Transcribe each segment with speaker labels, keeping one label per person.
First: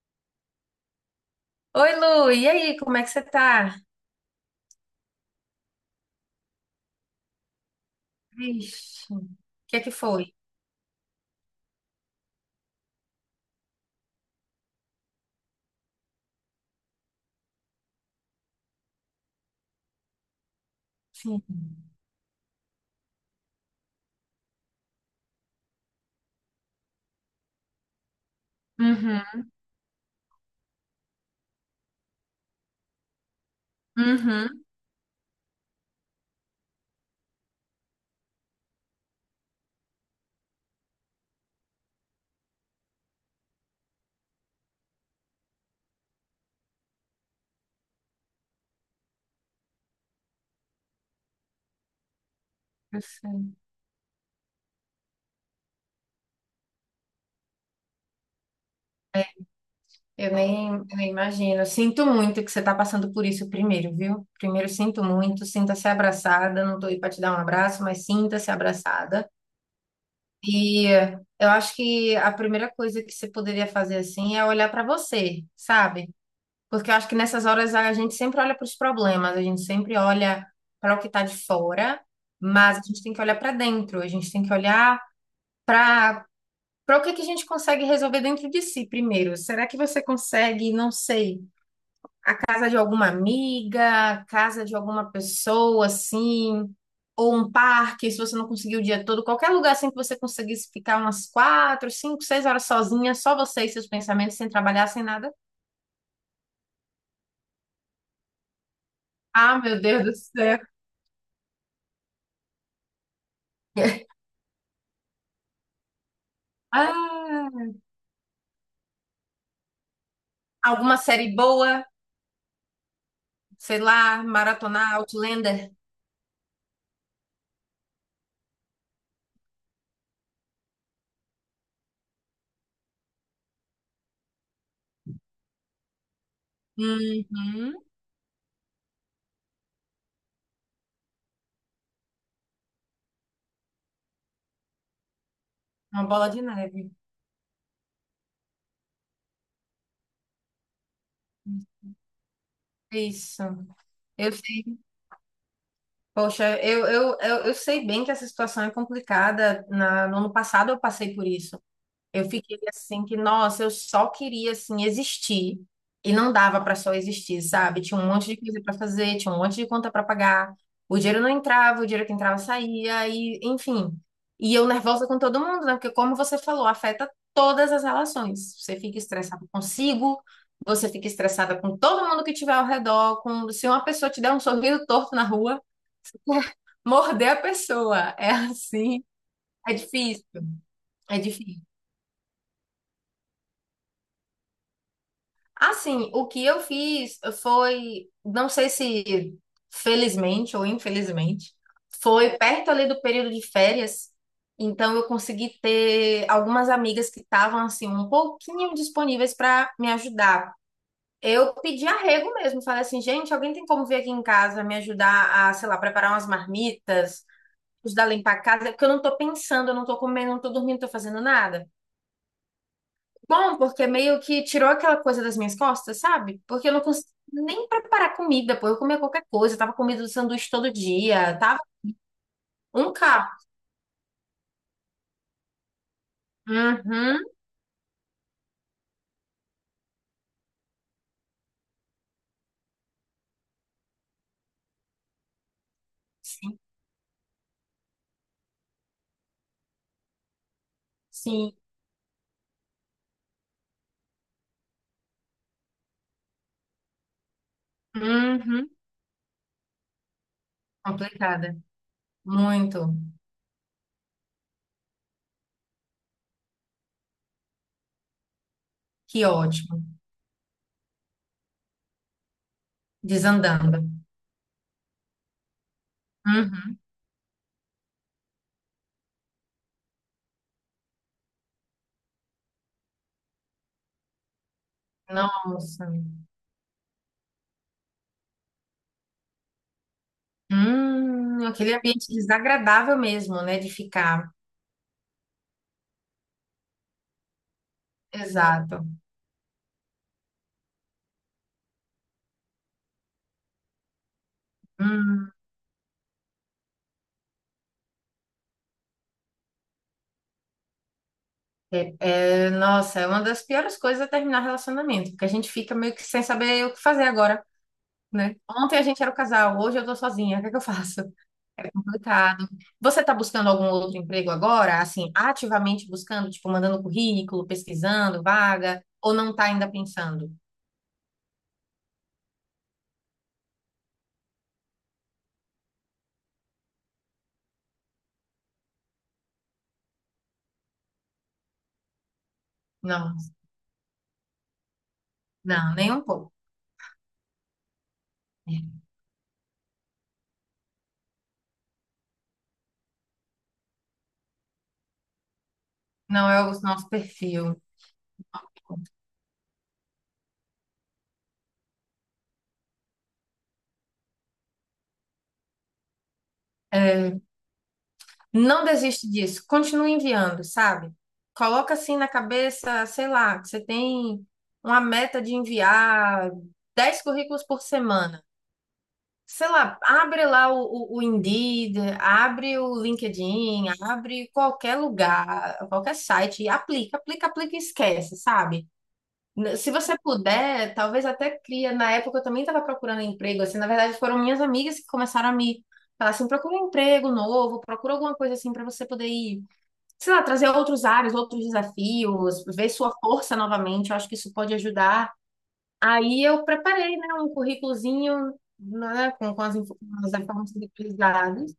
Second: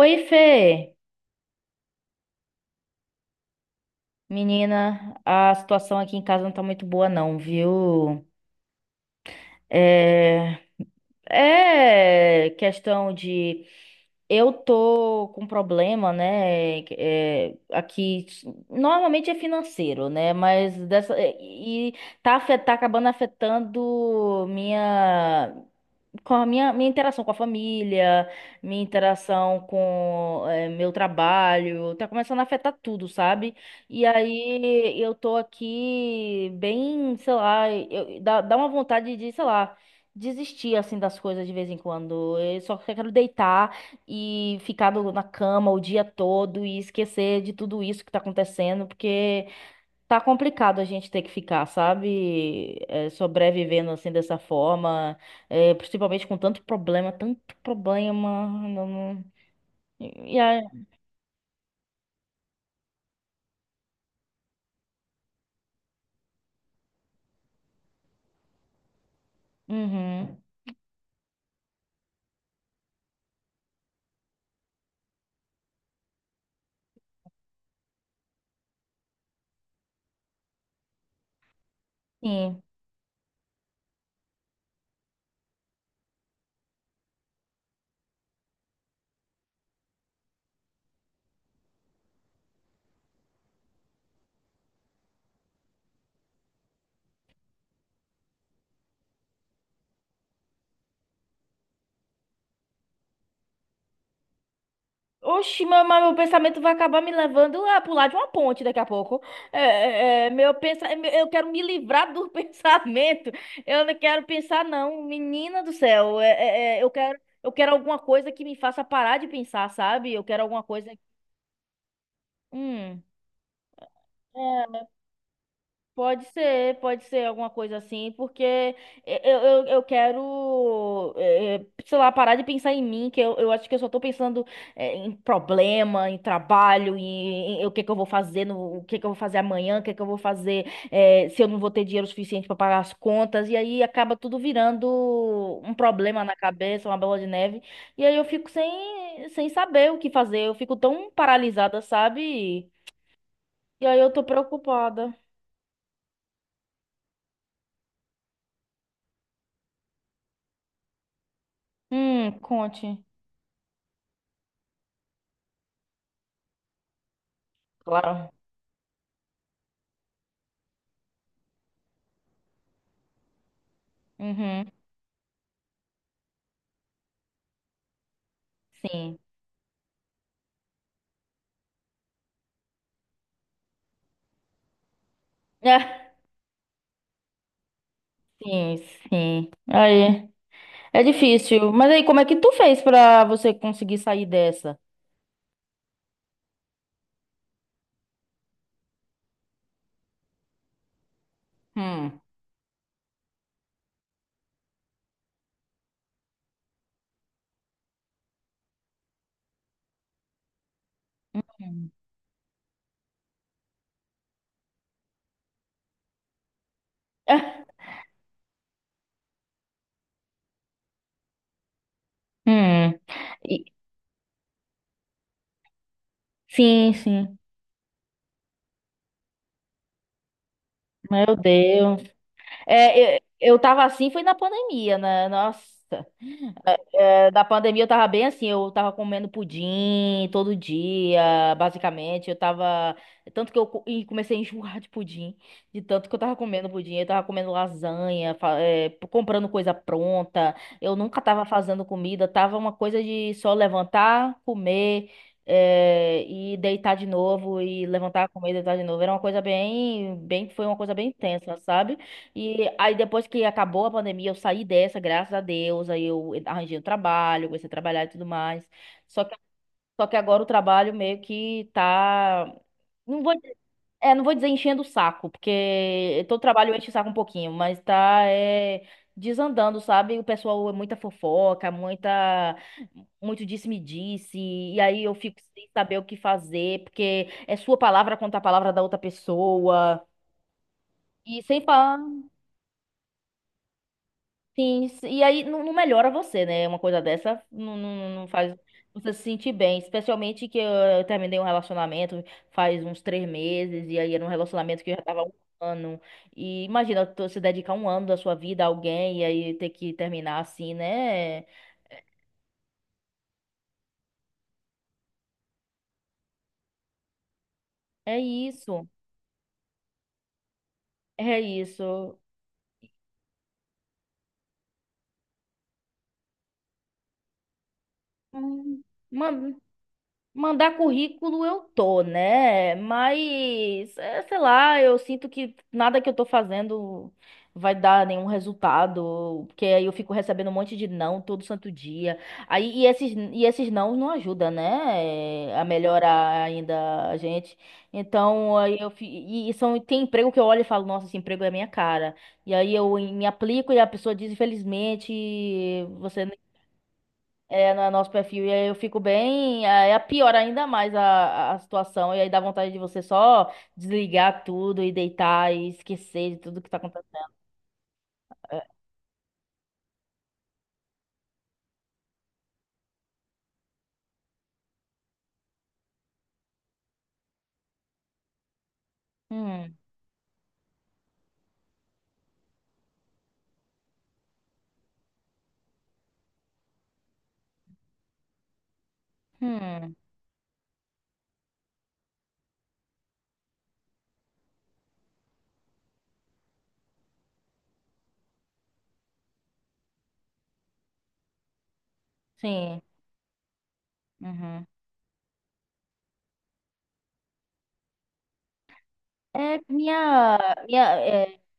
Speaker 1: Oi, Fê.
Speaker 2: Oi, Lu, e aí, como é que você tá?
Speaker 1: Menina, a situação aqui em casa não tá muito boa, não, viu?
Speaker 2: Vixe, o que é que foi?
Speaker 1: É, é questão de. Eu tô com problema, né? É, aqui. Normalmente é financeiro, né? Mas dessa.
Speaker 2: Sim.
Speaker 1: E tá, tá acabando afetando minha. Com a minha interação com a família, minha
Speaker 2: Uhum,
Speaker 1: interação com meu trabalho, tá começando a afetar tudo, sabe? E
Speaker 2: uhum.
Speaker 1: aí eu tô aqui bem, sei lá, dá uma vontade de, sei lá, desistir assim das coisas de vez em quando. Eu só quero deitar e ficar na cama o dia todo e esquecer de tudo isso que tá acontecendo, porque. Tá complicado a gente ter que ficar, sabe?
Speaker 2: Eu
Speaker 1: É,
Speaker 2: sei.
Speaker 1: sobrevivendo assim dessa forma, é, principalmente com tanto problema, tanto problema. Não,
Speaker 2: Eu
Speaker 1: E aí,
Speaker 2: nem, eu nem imagino. Eu sinto muito que você tá passando por isso primeiro, viu? Primeiro, sinto muito, sinta-se abraçada. Não tô aí pra te dar um abraço, mas sinta-se abraçada.
Speaker 1: uhum,
Speaker 2: E eu acho que a primeira coisa que você poderia fazer assim é olhar pra você, sabe? Porque eu acho que nessas horas a gente sempre olha para os problemas, a gente sempre olha para o que está de fora,
Speaker 1: sim.
Speaker 2: mas a gente tem que olhar para dentro, a gente tem que olhar para para o que que a gente consegue resolver dentro de si primeiro. Será que você consegue, não sei, casa de alguma amiga, casa de alguma pessoa assim, ou um parque, se você não conseguir o dia todo, qualquer lugar assim que você conseguisse ficar umas 4, 5, 6 horas sozinha, só você e seus pensamentos, sem trabalhar, sem nada?
Speaker 1: Oxi, meu, mas meu pensamento vai acabar me levando a pular de uma ponte daqui a pouco.
Speaker 2: Ah, meu Deus do
Speaker 1: Meu
Speaker 2: céu!
Speaker 1: Eu quero me livrar do pensamento. Eu não quero pensar, não. Menina do céu, eu quero, eu
Speaker 2: Ah!
Speaker 1: quero alguma coisa que me faça parar de pensar, sabe? Eu quero alguma coisa.
Speaker 2: Alguma série boa?
Speaker 1: Hum.
Speaker 2: Sei lá,
Speaker 1: É.
Speaker 2: maratonar Outlander?
Speaker 1: Pode ser alguma coisa assim, porque eu quero, sei lá, parar de pensar em mim, que eu acho que eu só tô pensando, em problema, em trabalho, em o
Speaker 2: Uhum.
Speaker 1: que que eu vou fazer, no, o que que eu vou fazer amanhã, o que que eu vou fazer, se eu não vou ter dinheiro suficiente para pagar as contas, e aí acaba tudo virando um
Speaker 2: Uma
Speaker 1: problema
Speaker 2: bola
Speaker 1: na
Speaker 2: de
Speaker 1: cabeça,
Speaker 2: neve.
Speaker 1: uma bola de neve, e aí eu fico sem saber o que fazer, eu fico tão paralisada, sabe?
Speaker 2: Isso.
Speaker 1: E aí eu tô
Speaker 2: Eu sei.
Speaker 1: preocupada.
Speaker 2: Poxa, eu sei bem que essa situação é complicada. No ano passado eu passei por isso. Eu fiquei
Speaker 1: Conte.
Speaker 2: assim que, nossa, eu só queria assim existir e não dava para só existir, sabe? Tinha um monte
Speaker 1: Claro.
Speaker 2: de coisa para fazer, tinha um monte de conta para pagar. O dinheiro não entrava, o dinheiro que entrava saía e, enfim. E eu
Speaker 1: Uhum.
Speaker 2: nervosa com todo mundo, né? Porque como você falou, afeta todas as relações. Você fica
Speaker 1: Sim.
Speaker 2: estressada consigo, você fica estressada com todo mundo que tiver ao redor, com se uma pessoa te der um sorriso torto na rua, morder a pessoa. É
Speaker 1: É, sim,
Speaker 2: assim,
Speaker 1: sim.
Speaker 2: é difícil,
Speaker 1: Aí, é
Speaker 2: é difícil.
Speaker 1: difícil. Mas aí, como é que tu fez pra você conseguir sair dessa?
Speaker 2: Assim, o que eu fiz foi, não sei se felizmente ou infelizmente,
Speaker 1: Hum.
Speaker 2: foi perto ali do período de férias. Então eu consegui ter algumas amigas que estavam assim um pouquinho disponíveis para me ajudar. Eu pedi
Speaker 1: Hum.
Speaker 2: arrego mesmo, falei assim, gente, alguém tem como vir aqui em casa me ajudar a, sei lá, preparar umas marmitas,
Speaker 1: É.
Speaker 2: ajudar a limpar a casa, porque eu não tô pensando, eu não tô comendo, não tô dormindo, não tô fazendo nada.
Speaker 1: Hum.
Speaker 2: Bom,
Speaker 1: E-
Speaker 2: porque meio que tirou aquela coisa das minhas costas, sabe? Porque eu não
Speaker 1: Sim,
Speaker 2: consegui
Speaker 1: sim.
Speaker 2: nem preparar comida, pô. Eu comia qualquer coisa, eu tava comendo um sanduíche todo
Speaker 1: Meu
Speaker 2: dia, tava
Speaker 1: Deus.
Speaker 2: um
Speaker 1: É, eu,
Speaker 2: carro.
Speaker 1: eu tava assim, foi na pandemia, né? Nossa.
Speaker 2: Uhum,
Speaker 1: É, da pandemia eu tava bem assim, eu tava comendo pudim todo dia, basicamente. Eu tava. Tanto que eu co- e comecei a enjoar de pudim, de tanto que eu tava
Speaker 2: sim,
Speaker 1: comendo pudim. Eu tava comendo lasanha, comprando coisa pronta. Eu nunca tava
Speaker 2: sim.
Speaker 1: fazendo comida, tava uma coisa de só levantar, comer, e deitar de novo, e levantar, comer,
Speaker 2: Uhum.
Speaker 1: deitar de novo. Era uma coisa bem, bem, foi uma coisa bem tensa,
Speaker 2: Complicada.
Speaker 1: sabe? E
Speaker 2: Muito.
Speaker 1: aí depois que acabou a pandemia, eu saí dessa, graças a Deus, aí eu arranjei um trabalho, comecei a trabalhar e tudo mais. Só
Speaker 2: Que
Speaker 1: que,
Speaker 2: ótimo.
Speaker 1: só que agora o trabalho meio que tá... Não vou,
Speaker 2: Desandando.
Speaker 1: não vou dizer enchendo o saco, porque todo trabalho
Speaker 2: Uhum.
Speaker 1: enche o saco um pouquinho, mas tá desandando, sabe? O pessoal é muita fofoca, muita, muito disse-me-disse, e aí eu fico sem
Speaker 2: Nossa.
Speaker 1: saber o que fazer, porque é sua palavra contra a palavra da outra pessoa. E sem
Speaker 2: Aquele
Speaker 1: falar
Speaker 2: ambiente desagradável mesmo, né, de ficar.
Speaker 1: sim, sim, e aí não melhora você, né? Uma coisa dessa não, não, não faz
Speaker 2: Exato.
Speaker 1: você se sentir bem. Especialmente que eu terminei um relacionamento faz uns 3 meses, e aí era um relacionamento que eu já tava há um
Speaker 2: Hum.
Speaker 1: ano. E imagina tu se dedicar um ano da sua vida a alguém e aí ter que terminar assim, né?
Speaker 2: É, é, nossa, é uma das piores coisas é terminar relacionamento, porque a gente fica meio que sem saber o que fazer agora.
Speaker 1: É
Speaker 2: Né? Ontem a
Speaker 1: isso,
Speaker 2: gente era o casal, hoje eu tô sozinha, o que é que eu faço?
Speaker 1: é isso.
Speaker 2: Complicado. Você tá buscando algum outro emprego agora? Assim, ativamente buscando, tipo, mandando currículo, pesquisando
Speaker 1: Hum,
Speaker 2: vaga, ou
Speaker 1: ma-
Speaker 2: não tá ainda pensando?
Speaker 1: mandar currículo eu tô, né? Mas, sei lá, eu sinto que nada que eu tô fazendo vai dar nenhum resultado, porque aí eu fico recebendo um monte de não todo santo dia. Aí, e esses,
Speaker 2: Não,
Speaker 1: e esses não ajudam, né? A
Speaker 2: não, nem um pouco.
Speaker 1: melhorar ainda a gente. Então, e são, tem emprego que eu olho e falo, nossa, esse emprego é a minha cara. E aí eu me aplico e a pessoa diz, infelizmente, você
Speaker 2: Não é o nosso perfil.
Speaker 1: no nosso perfil. E aí eu fico bem. Aí é pior ainda mais a situação. E aí dá vontade de você só desligar tudo e deitar e esquecer de tudo que tá acontecendo. É,
Speaker 2: Não desiste disso. Continue enviando, sabe? Coloca assim na cabeça, sei lá, que você tem uma meta de enviar 10 currículos por semana. Sei
Speaker 1: hum,
Speaker 2: lá, abre lá o Indeed, abre o LinkedIn, abre qualquer lugar, qualquer site, e aplica, aplica, aplica e esquece, sabe? Se
Speaker 1: hum,
Speaker 2: você puder, talvez até cria. Na época eu também estava procurando emprego, assim, na verdade foram minhas amigas que começaram a me falar assim, procura um emprego novo, procura alguma coisa assim para você poder ir, sei lá, trazer outros áreas, outros desafios, ver
Speaker 1: sim.
Speaker 2: sua força novamente. Eu acho que isso pode
Speaker 1: Uhum.
Speaker 2: ajudar. Aí eu preparei, né, um currículozinho, né, com, com as,
Speaker 1: É,
Speaker 2: info- com as informações
Speaker 1: minha, é,
Speaker 2: utilizadas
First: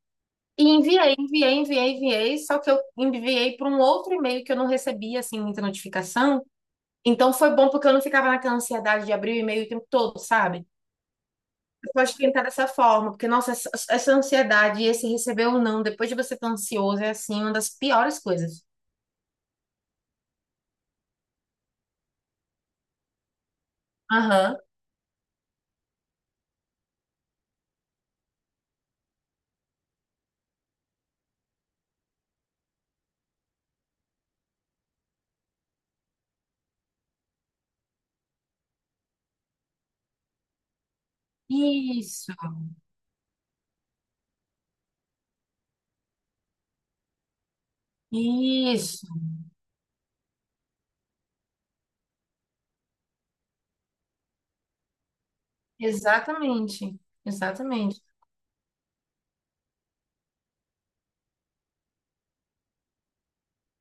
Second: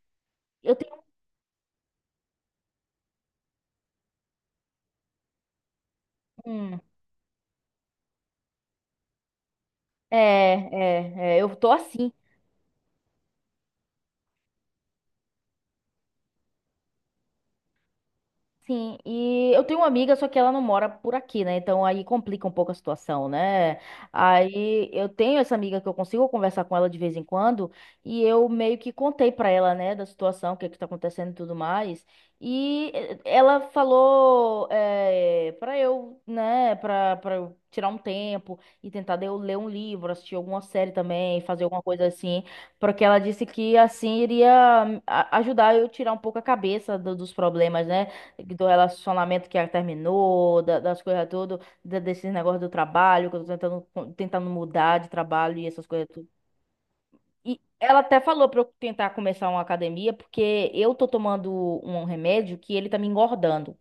Speaker 2: e
Speaker 1: eu tenho,
Speaker 2: enviei, enviei, enviei, enviei, só que eu enviei para um outro e-mail que eu não recebia, assim, muita notificação.
Speaker 1: hum,
Speaker 2: Então foi bom porque eu não ficava naquela ansiedade de abrir o e-mail o tempo todo, sabe?
Speaker 1: é, eu tô
Speaker 2: Eu
Speaker 1: assim.
Speaker 2: Pode tentar dessa forma, porque, nossa, essa ansiedade, esse receber ou não, depois de você estar ansioso, é, assim, uma das piores coisas.
Speaker 1: Sim, e eu tenho uma amiga, só que ela não mora por aqui, né? Então aí complica um pouco a situação, né?
Speaker 2: Aham.
Speaker 1: Aí eu tenho essa amiga que eu consigo conversar com ela de vez em quando, e eu meio que contei pra ela, né, da situação, o que é que tá acontecendo e tudo mais. E ela falou para eu, né, pra eu tirar um tempo e tentar de eu ler um livro, assistir alguma série também, fazer alguma coisa
Speaker 2: Isso,
Speaker 1: assim, porque ela disse que assim iria ajudar eu tirar um pouco a cabeça dos problemas, né? Do
Speaker 2: isso,
Speaker 1: relacionamento que ela terminou, das coisas tudo, desses negócios do trabalho, que eu tô tentando mudar de trabalho e essas coisas tudo.
Speaker 2: exatamente,
Speaker 1: E ela
Speaker 2: exatamente.
Speaker 1: até falou pra eu tentar começar uma academia, porque eu tô tomando um remédio que ele tá me engordando.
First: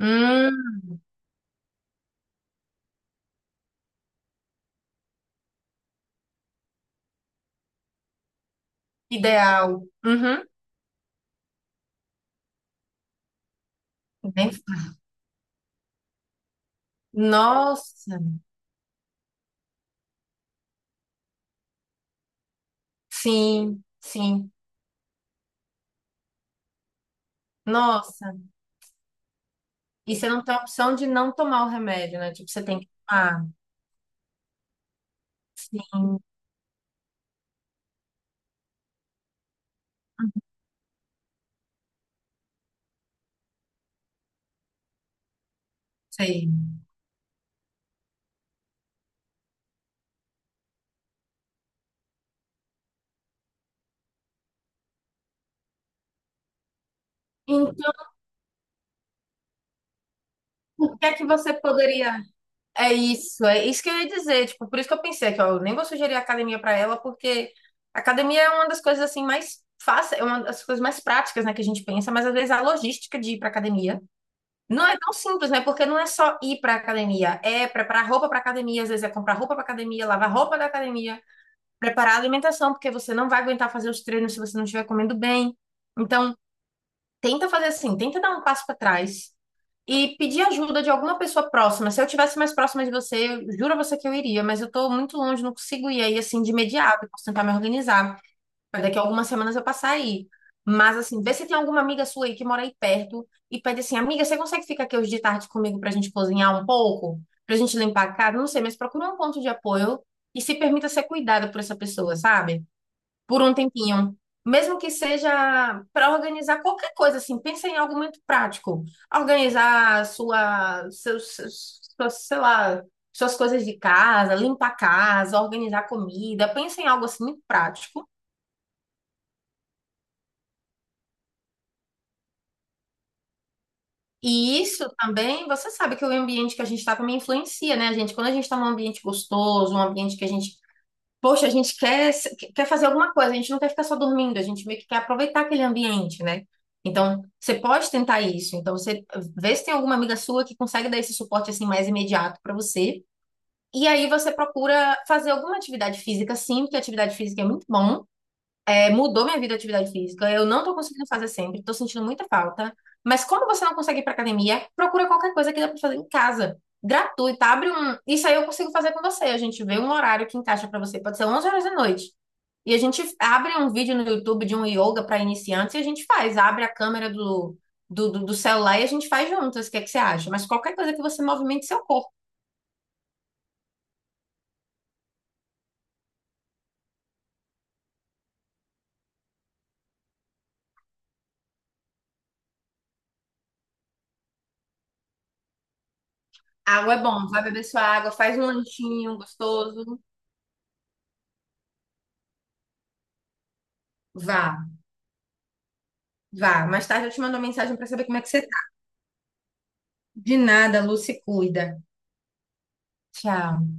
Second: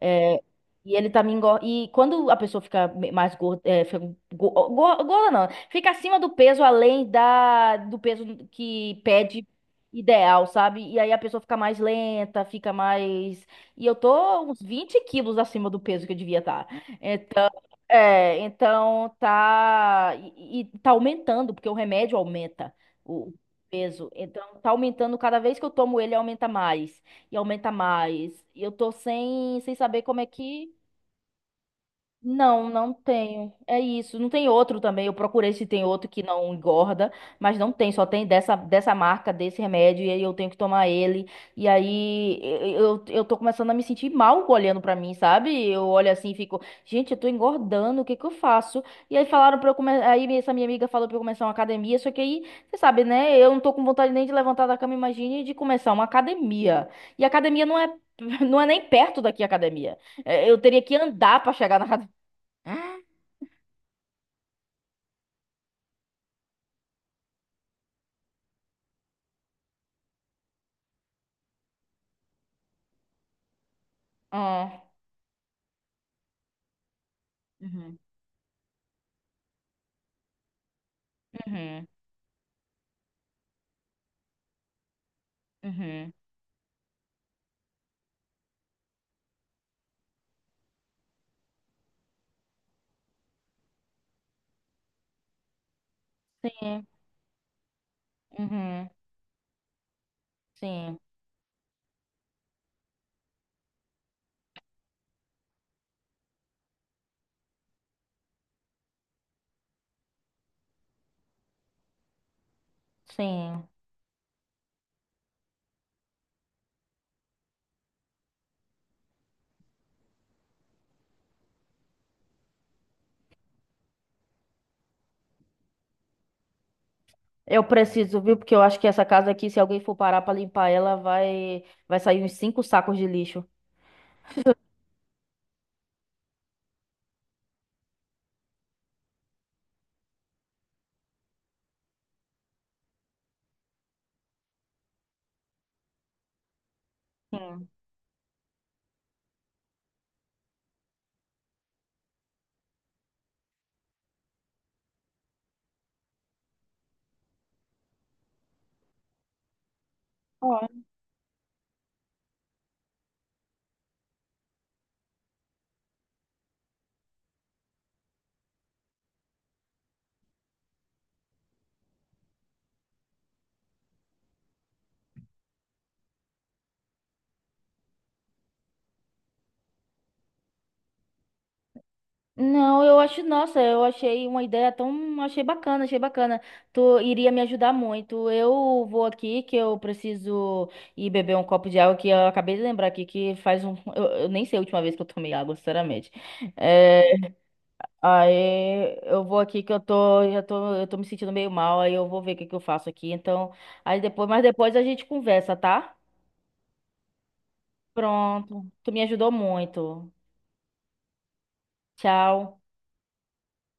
Speaker 1: É, e ele também engorda. E quando a pessoa fica mais gorda, fica gorda não, fica acima do peso, além da do peso que pede
Speaker 2: Ideal.
Speaker 1: ideal,
Speaker 2: Uhum.
Speaker 1: sabe? E aí a pessoa fica mais lenta, fica mais. E eu tô
Speaker 2: Bem-
Speaker 1: uns 20 quilos acima do peso que eu devia estar.
Speaker 2: Nossa,
Speaker 1: É, então tá, e tá aumentando, porque o remédio aumenta o
Speaker 2: sim,
Speaker 1: peso.
Speaker 2: sim.
Speaker 1: Então tá aumentando cada vez que eu tomo ele aumenta
Speaker 2: Nossa.
Speaker 1: mais. E eu tô sem saber
Speaker 2: E
Speaker 1: como é
Speaker 2: você não tem a
Speaker 1: que.
Speaker 2: opção de não tomar o remédio, né? Tipo, você
Speaker 1: Não,
Speaker 2: tem que
Speaker 1: não
Speaker 2: tomar.
Speaker 1: tenho. É isso. Não tem outro também. Eu procurei se tem outro
Speaker 2: Sim,
Speaker 1: que não engorda, mas não tem. Só tem dessa marca, desse remédio, e aí eu tenho que tomar ele. E aí eu tô começando a me sentir mal olhando pra mim, sabe? Eu olho assim e
Speaker 2: sei.
Speaker 1: fico, gente, eu tô engordando, o que que eu faço? E aí falaram pra eu começar. Aí essa minha amiga falou pra eu começar uma academia, só que aí, você sabe, né? Eu não tô com vontade nem de levantar da cama, imagine de começar uma academia. E academia não é,
Speaker 2: Então,
Speaker 1: não é nem perto daqui a academia. É, eu teria que
Speaker 2: o que é que
Speaker 1: andar pra
Speaker 2: você
Speaker 1: chegar na
Speaker 2: poderia.
Speaker 1: ah,
Speaker 2: É isso que eu ia dizer. Tipo, por isso que eu pensei que ó, eu nem vou sugerir a academia para ela, porque a academia é uma das coisas assim mais fáceis, é uma das coisas mais práticas, né, que a gente pensa, mas às vezes a logística de ir para academia.
Speaker 1: é.
Speaker 2: Não é tão simples, né? Porque não é só ir para academia, é
Speaker 1: Uhum.
Speaker 2: preparar roupa para academia, às vezes é comprar roupa para academia, lavar roupa da academia,
Speaker 1: Uhum.
Speaker 2: preparar a alimentação, porque você não vai aguentar fazer os treinos se você não estiver comendo bem.
Speaker 1: Uhum.
Speaker 2: Então, tenta fazer assim, tenta dar um passo para trás e pedir ajuda de alguma pessoa próxima. Se eu tivesse mais próxima de você, eu juro a você que eu iria, mas eu tô muito longe, não consigo ir aí assim de
Speaker 1: Sim.
Speaker 2: imediato, posso tentar me organizar.
Speaker 1: Uhum.
Speaker 2: Daqui a algumas semanas eu passar aí. Mas,
Speaker 1: Sim.
Speaker 2: assim, vê se tem alguma amiga sua aí que mora aí perto e pede assim: amiga, você consegue ficar aqui hoje de tarde comigo pra gente cozinhar um pouco? Pra gente limpar a casa? Não sei, mas procura um ponto de apoio e se permita ser cuidada por essa pessoa, sabe? Por um
Speaker 1: Sim.
Speaker 2: tempinho. Mesmo que seja para organizar qualquer coisa, assim, pensa em algo muito prático. Organizar sua, seus, seus, seus, sei lá, suas coisas de casa, limpar a casa, organizar comida. Pensa em algo assim muito
Speaker 1: Eu
Speaker 2: prático.
Speaker 1: preciso, viu? Porque eu acho que essa casa aqui, se alguém for parar pra limpar ela, vai sair uns cinco sacos de lixo.
Speaker 2: E isso também, você sabe que o ambiente que a gente está também influencia, né, gente? Quando a gente está num ambiente gostoso, um ambiente que a gente, poxa, a gente quer, quer fazer alguma coisa, a gente não quer ficar só dormindo, a gente meio que quer aproveitar aquele ambiente, né? Então, você
Speaker 1: Sim.
Speaker 2: pode tentar isso. Então, você vê se tem alguma amiga sua que consegue dar esse suporte assim mais imediato para você. E aí você procura fazer alguma atividade física, sim, porque atividade física é muito bom. É, mudou minha vida a atividade física. Eu
Speaker 1: Ó.
Speaker 2: não tô conseguindo fazer sempre, tô sentindo muita falta. Mas como você não consegue ir pra academia, procura qualquer coisa que dá pra fazer em casa. Gratuita, abre um. Isso aí eu consigo fazer com você. A gente vê um horário que encaixa pra você. Pode ser 11 horas da noite. E a gente abre um vídeo no YouTube de um yoga pra iniciantes e a gente faz. Abre a câmera do celular e a gente faz juntas. O que é que você acha? Mas qualquer coisa que você movimente seu corpo.
Speaker 1: Não, eu acho, nossa, eu achei uma ideia tão, achei bacana, achei bacana. Tu iria me ajudar muito. Eu vou aqui que eu preciso ir beber um copo de água que eu acabei de lembrar aqui que faz eu nem sei a última vez que eu tomei água, sinceramente.
Speaker 2: Água é
Speaker 1: É,
Speaker 2: bom, vai beber sua água, faz um
Speaker 1: aí
Speaker 2: lanchinho
Speaker 1: eu vou aqui que eu
Speaker 2: gostoso.
Speaker 1: tô, já tô, eu tô me sentindo meio mal, aí eu vou ver o que que eu faço aqui. Então, aí depois, mas
Speaker 2: Vá,
Speaker 1: depois a gente conversa, tá?
Speaker 2: vá. Mais tarde eu te mando uma mensagem pra saber como é que você.
Speaker 1: Pronto. Tu me ajudou muito.
Speaker 2: De nada, Lu, se cuida.
Speaker 1: Tchau.
Speaker 2: Tchau.